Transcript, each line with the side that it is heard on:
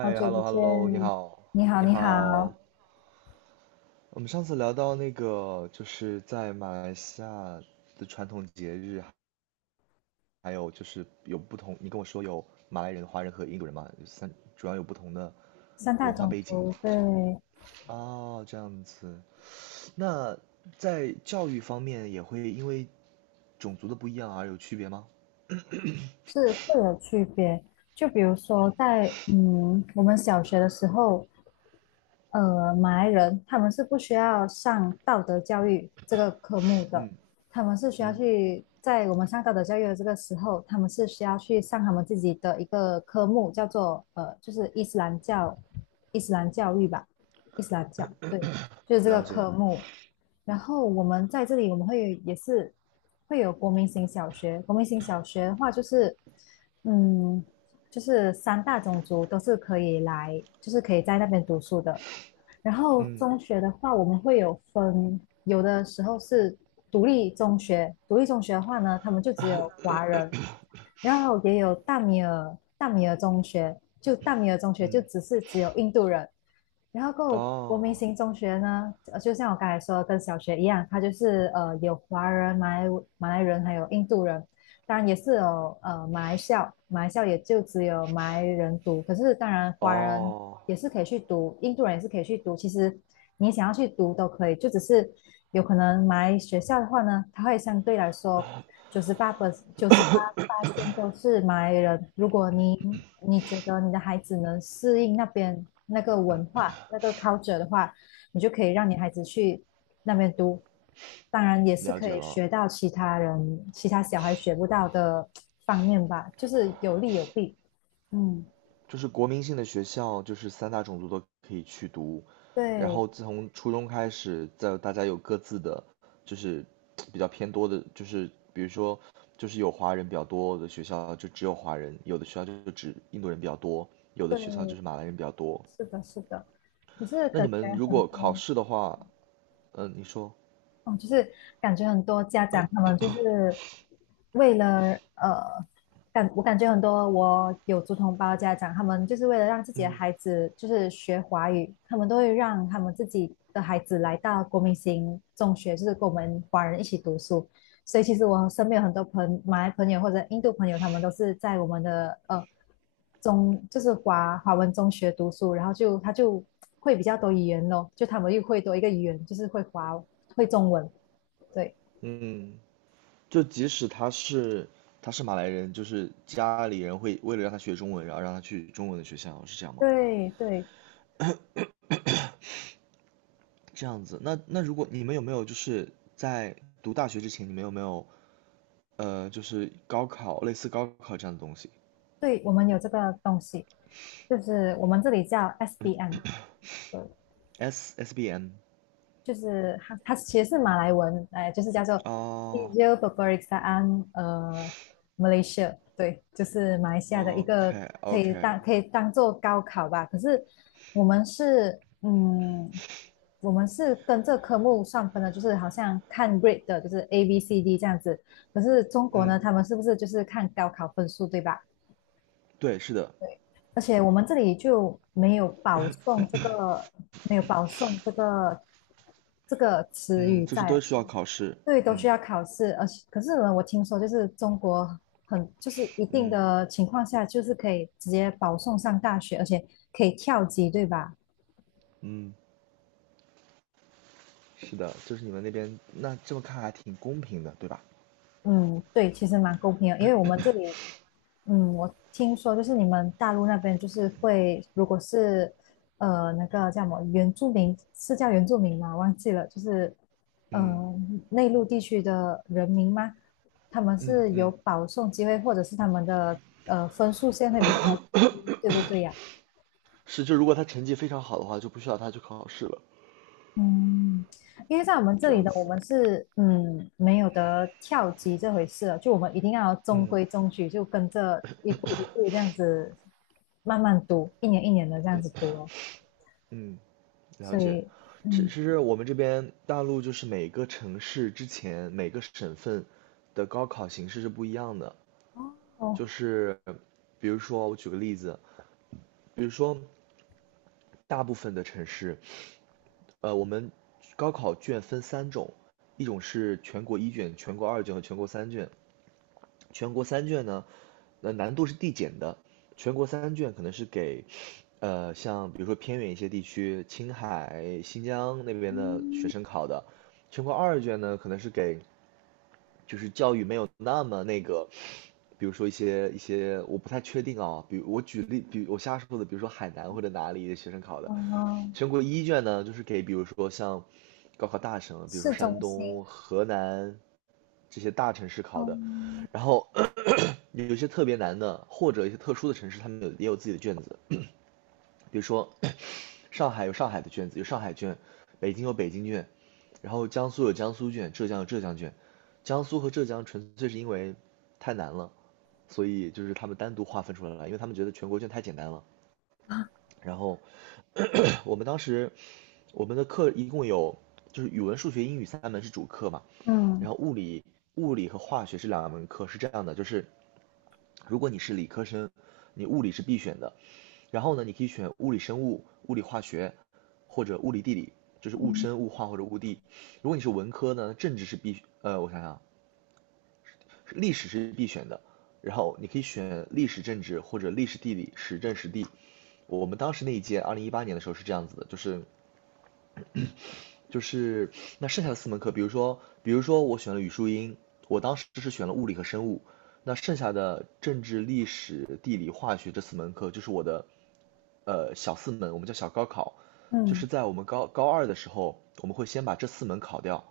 left: 好久不
right: ，hello
left: 见，
right: hello，你好，
left: 你好，
right: 你
left: 你
right: 好。
left: 好。
right: 我们上次聊到那个，就是在马来西亚的传统节日，还有就是有不同，你跟我说有马来人、华人和印度人嘛，主要有不同的
left: 三大
right: 文化
left: 种
right: 背景。
left: 族
right: 这样
left: 对。
right: 哦，这样子。那在教育方面也会因为种族的不一样而有区别吗？
left: 是会有区别，就比如说在我们小学的时候，马来人他们是不需要上道德教育这个科目的，他们是需要
right: 嗯，
left: 去在我们上道德教育的这个时候，他们是需要去上他们自己的一个科目，叫做就是伊斯兰教，伊斯兰教育吧，伊斯兰教，对，就是这个
right: 了解。
left: 科目。然后我们在这里，我们也是会有国民型小学，国民型小学的话就是，嗯，就是三大种族都是可以来，就是可以在那边读书的。然后
right: 嗯
left: 中学的话，我们会有分，有的时候是独立中学，独立中学的话呢，他们就只有华人，然后也有大米尔中学，就大米尔中学就
right: 嗯，
left: 只是只有印度人，然后够国民
right: 哦
left: 型中学呢，就像我刚才说的，跟小学一样，它就是有华人、马来人还有印度人，当然也是有马来校，马来校也就只有马来人读，可是当然华人
right: 哦，
left: 也是可以去读，印度人也是可以去读，其实你想要去读都可以，就只是有可能马来学校的话呢，它会相对来说九十八百九十八八线都是马来人。如果你觉得你的孩子能适应那边那个文化、那个 culture 的话，你就可以让你孩子去那边读。当然，也是
right: 了
left: 可
right: 解
left: 以
right: 了。
left: 学到其他人、其他小孩学不到的方面吧，就是有利有弊。嗯，
right: 就是国民性的学校，就是三大种族都可以去读。然
left: 对
right: 后自从初中开始，在大家有各自的，就是比较偏多的，就是比如说，就是有华人比较多的学校就只有华人，有的学校就只印度人比较多，有的学校就
left: 对，
right: 是马来人比较多。
left: 是的，是的。可是
right: 那
left: 感
right: 你
left: 觉
right: 们如
left: 很
right: 果考
left: 多。
right: 试的话，嗯、你说，
left: 哦，就是感觉很多家长他们就是为了呃，感觉很多我有族同胞的家长，他们就是为了让自己的
right: 嗯
left: 孩子就是学华语，他们都会让他们自己的孩子来到国民型中学，就是跟我们华人一起读书。所以其实我身边有很多马来朋友或者印度朋友，他们都是在我们的就是华文中学读书，然后他就会比较多语言咯，就他们又会多一个语言，就是会中文，对
right: 嗯，就即使他是马来人，就是家里人会为了让他学中文，然后让他去中文的学校，是这样吗？
left: 对对
right: 这样子，那如果你们有没有就是在读大学之前，你们有没有就是高考类似高考这样的东西
left: 对。我们有这个东西，就是我们这里叫 SBM，对。
right: ？SSBM
left: 就是它其实是马来文，哎，就是叫做
right: 哦
left: Ijo e r b e r i k s a a n Malaysia，对，就是马来西亚的一
right: ，OK
left: 个可以
right: OK，
left: 当可以当做高考吧。可是我们是嗯，我们是跟这科目算分的，就是好像看 grade 的，就是 A B C D 这样子。可是中国呢，
right: 嗯，
left: 他们是不是就是看高考分数，对吧？
right: 对，是的，
left: 而且我们这里就没有保送这个词
right: 嗯，
left: 语
right: 就是都
left: 在，
right: 需要考试，
left: 对，都需
right: 嗯
left: 要考试，而且可是呢，我听说就是中国就是一定
right: 嗯
left: 的情况下，就是可以直接保送上大学，而且可以跳级，对吧？
right: 嗯，是的，就是你们那边那这么看还挺公平的，对吧？
left: 嗯，对，其实蛮公平的，因为我们这里我听说就是你们大陆那边就是会，如果是那个叫什么原住民，是叫原住民吗？忘记了，就是
right: 嗯
left: 呃内陆地区的人民吗？他们
right: 嗯
left: 是
right: 嗯，
left: 有保送机会，或者是他们的分数线会比较低，对不对呀？
right: 是，就如果他成绩非常好的话，就不需要他去考试了，
left: 嗯，因为在我们这
right: 这
left: 里
right: 样
left: 的我
right: 子，
left: 们是没有得跳级这回事了，就我们一定要中
right: 嗯
left: 规中矩，就跟着一步一步这样子慢慢读，一年一年的这样子读哦。
right: 嗯。了
left: 所
right: 解，
left: 以
right: 其其
left: 嗯，
right: 实我们这边大陆就是每个城市之前每个省份的高考形式是不一样的，就
left: 哦，
right: 是比如说我举个例子，比如说大部分的城市，我们高考卷分三种，一种是全国一卷、全国二卷和全国三卷，全国三卷呢，难度是递减的。全国三卷可能是给，像比如说偏远一些地区，青海、新疆那边的学生考的。全国二卷呢，可能是给就是教育没有那么那个，比如说一些我不太确定啊，比如我举例，比如我瞎说的，比如说海南或者哪里的学生考的。
left: 哦，
right: 全国一卷呢，就是给比如说像高考大省，比如说
left: 市
right: 山
left: 中心，
right: 东、河南、这些大城市考的，
left: 嗯
right: 然后咳咳有些特别难的，或者一些特殊的城市，他们也有自己的卷子，比如说上海有上海的卷子，有上海卷，北京有北京卷，然后江苏有江苏卷，浙江有浙江卷，江苏和浙江纯粹是因为太难了，所以就是他们单独划分出来了，因为他们觉得全国卷太简单了。然后 咳咳我们当时我们的课一共有就是语文、数学、英语三门是主课嘛，
left: 嗯
right: 然后物理和化学是两门课，是这样的，就是如果你是理科生，你物理是必选的，然后呢，你可以选物理生物、物理化学或者物理地理，就是物生、物化或者物地。如果你是文科呢，政治是必，呃，我想想啊，历史是必选的，然后你可以选历史政治或者历史地理、时政时地。我们当时那一届，二零一八年的时候是这样子的，就是那剩下的四门课，比如说我选了语数英，我当时是选了物理和生物，那剩下的政治、历史、地理、化学这四门课，就是我的小四门，我们叫小高考，就是
left: 嗯
right: 在我们高二的时候，我们会先把这四门考掉，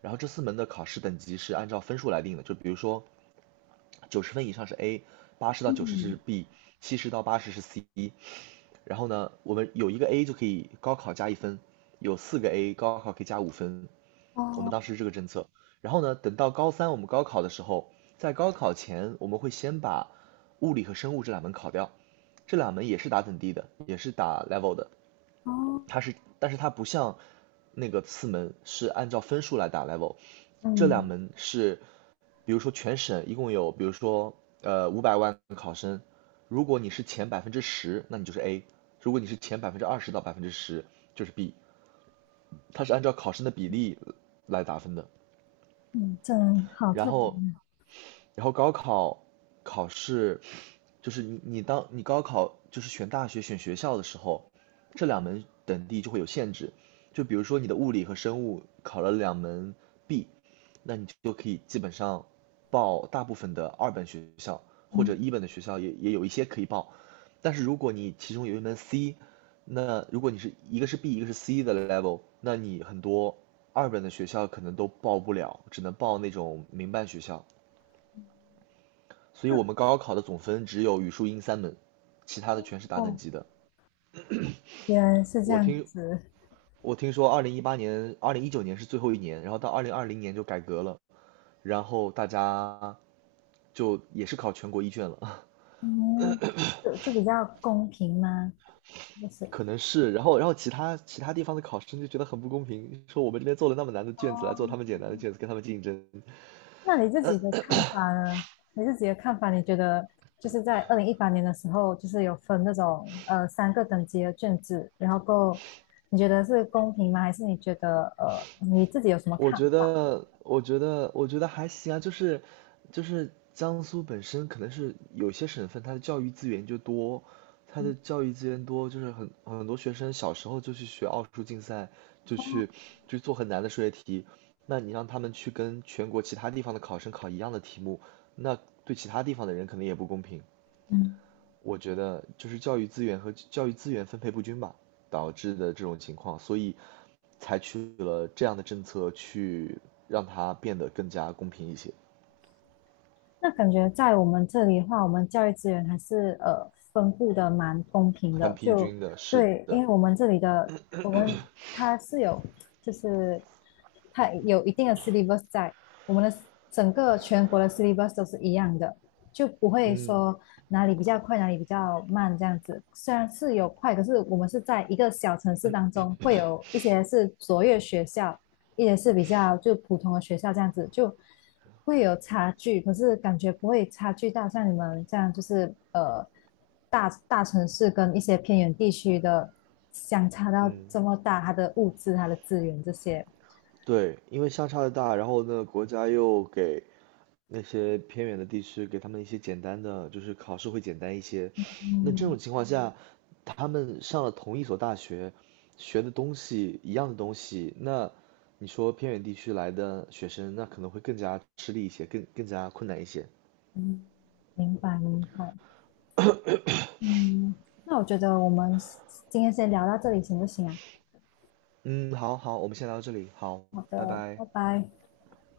right: 然后这四门的考试等级是按照分数来定的，就比如说90分以上是 A，80到90
left: 嗯，
right: 是 B，70到80是 C，然后呢，我们有一个 A 就可以高考加1分，有四个 A 高考可以加5分。我们
left: 哦
right: 当时是这个政策。然后呢，等到高三我们高考的时候，在高考前我们会先把物理和生物这两门考掉，这两门也是打等第的，也是打 level 的。
left: 哦，
right: 但是它不像那个次门是按照分数来打 level，这两
left: 嗯
right: 门是比如说全省一共有，比如说500万考生，如果你是前百分之十，那你就是 A；如果你是前20%到百分之十，就是 B。它是按照考生的比例来打分的。
left: 嗯，这好
right: 然
left: 特别
right: 后，
left: 呢，
right: 然后高考考试就是你当你高考就是选大学选学校的时候，这两门等地就会有限制。就比如说你的物理和生物考了两门 B，那你就可以基本上报大部分的二本学校或者
left: 嗯，
right: 一本的学校也有一些可以报。但是如果你其中有一门 C，那如果你是一个是 B 一个是 C 的 level，那你很多二本的学校可能都报不了，只能报那种民办学校。所以我们高考的总分只有语数英三门，其他的全是打等
left: 哦，
right: 级的。
left: 原来是这
right: 我
left: 样
right: 听
left: 子。
right: 我听说，二零一八年、2019年是最后一年，然后到2020年就改革了，然后大家就也是考全国一卷了，
left: 嗯这比较公平吗？就是，
right: 可能是。然后其他地方的考生就觉得很不公平，说我们这边做了那么难的
left: 哦。
right: 卷子来做他们简单的
left: 嗯
right: 卷子，跟他们竞争。
left: 那你自己的看法呢？你自己的看法，你觉得就是在2018年的时候，就是有分那种三个等级的卷子，然后够，你觉得是公平吗？还是你觉得你自己有什么看法？
right: 我觉得还行啊，就是江苏本身可能是有些省份它的教育资源就多，它的教育资源多，就是很多学生小时候就去学奥数竞赛，就去就做很难的数学题，那你让他们去跟全国其他地方的考生考一样的题目，那对其他地方的人可能也不公平。
left: 嗯。
right: 我觉得就是教育资源和教育资源分配不均吧，导致的这种情况，所以采取了这样的政策去让它变得更加公平一些，
left: 那感觉在我们这里的话，我们教育资源还是分布的蛮公平
right: 很
left: 的。
right: 平
left: 就
right: 均的，是
left: 对，因
right: 的，
left: 为我们这里的我们它是有，就是它有一定的 syllabus 在，我们的整个全国的 syllabus 都是一样的，就不会
right: 嗯
left: 说哪里比较快，哪里比较慢这样子。虽然是有快，可是我们是在一个小城市当中，会有一些是卓越学校，也是比较就普通的学校这样子，就会有差距，可是感觉不会差距到像你们这样，就是大城市跟一些偏远地区的相差到
right: 嗯，
left: 这么大，它的物质、它的资源这些。
right: 对，因为相差的大，然后呢，国家又给那些偏远的地区给他们一些简单的，就是考试会简单一些，那这
left: 嗯
right: 种情况下，他们上了同一所大学，学的东西一样的东西，那你说偏远地区来的学生，那可能会更加吃力一些，更加困难一些。
left: 嗯，明白明白。嗯，那我觉得我们今天先聊到这里行不行啊？
right: 嗯，好好，我们先聊到这里，好，
left: 好
right: 拜
left: 的，
right: 拜。
left: 拜拜。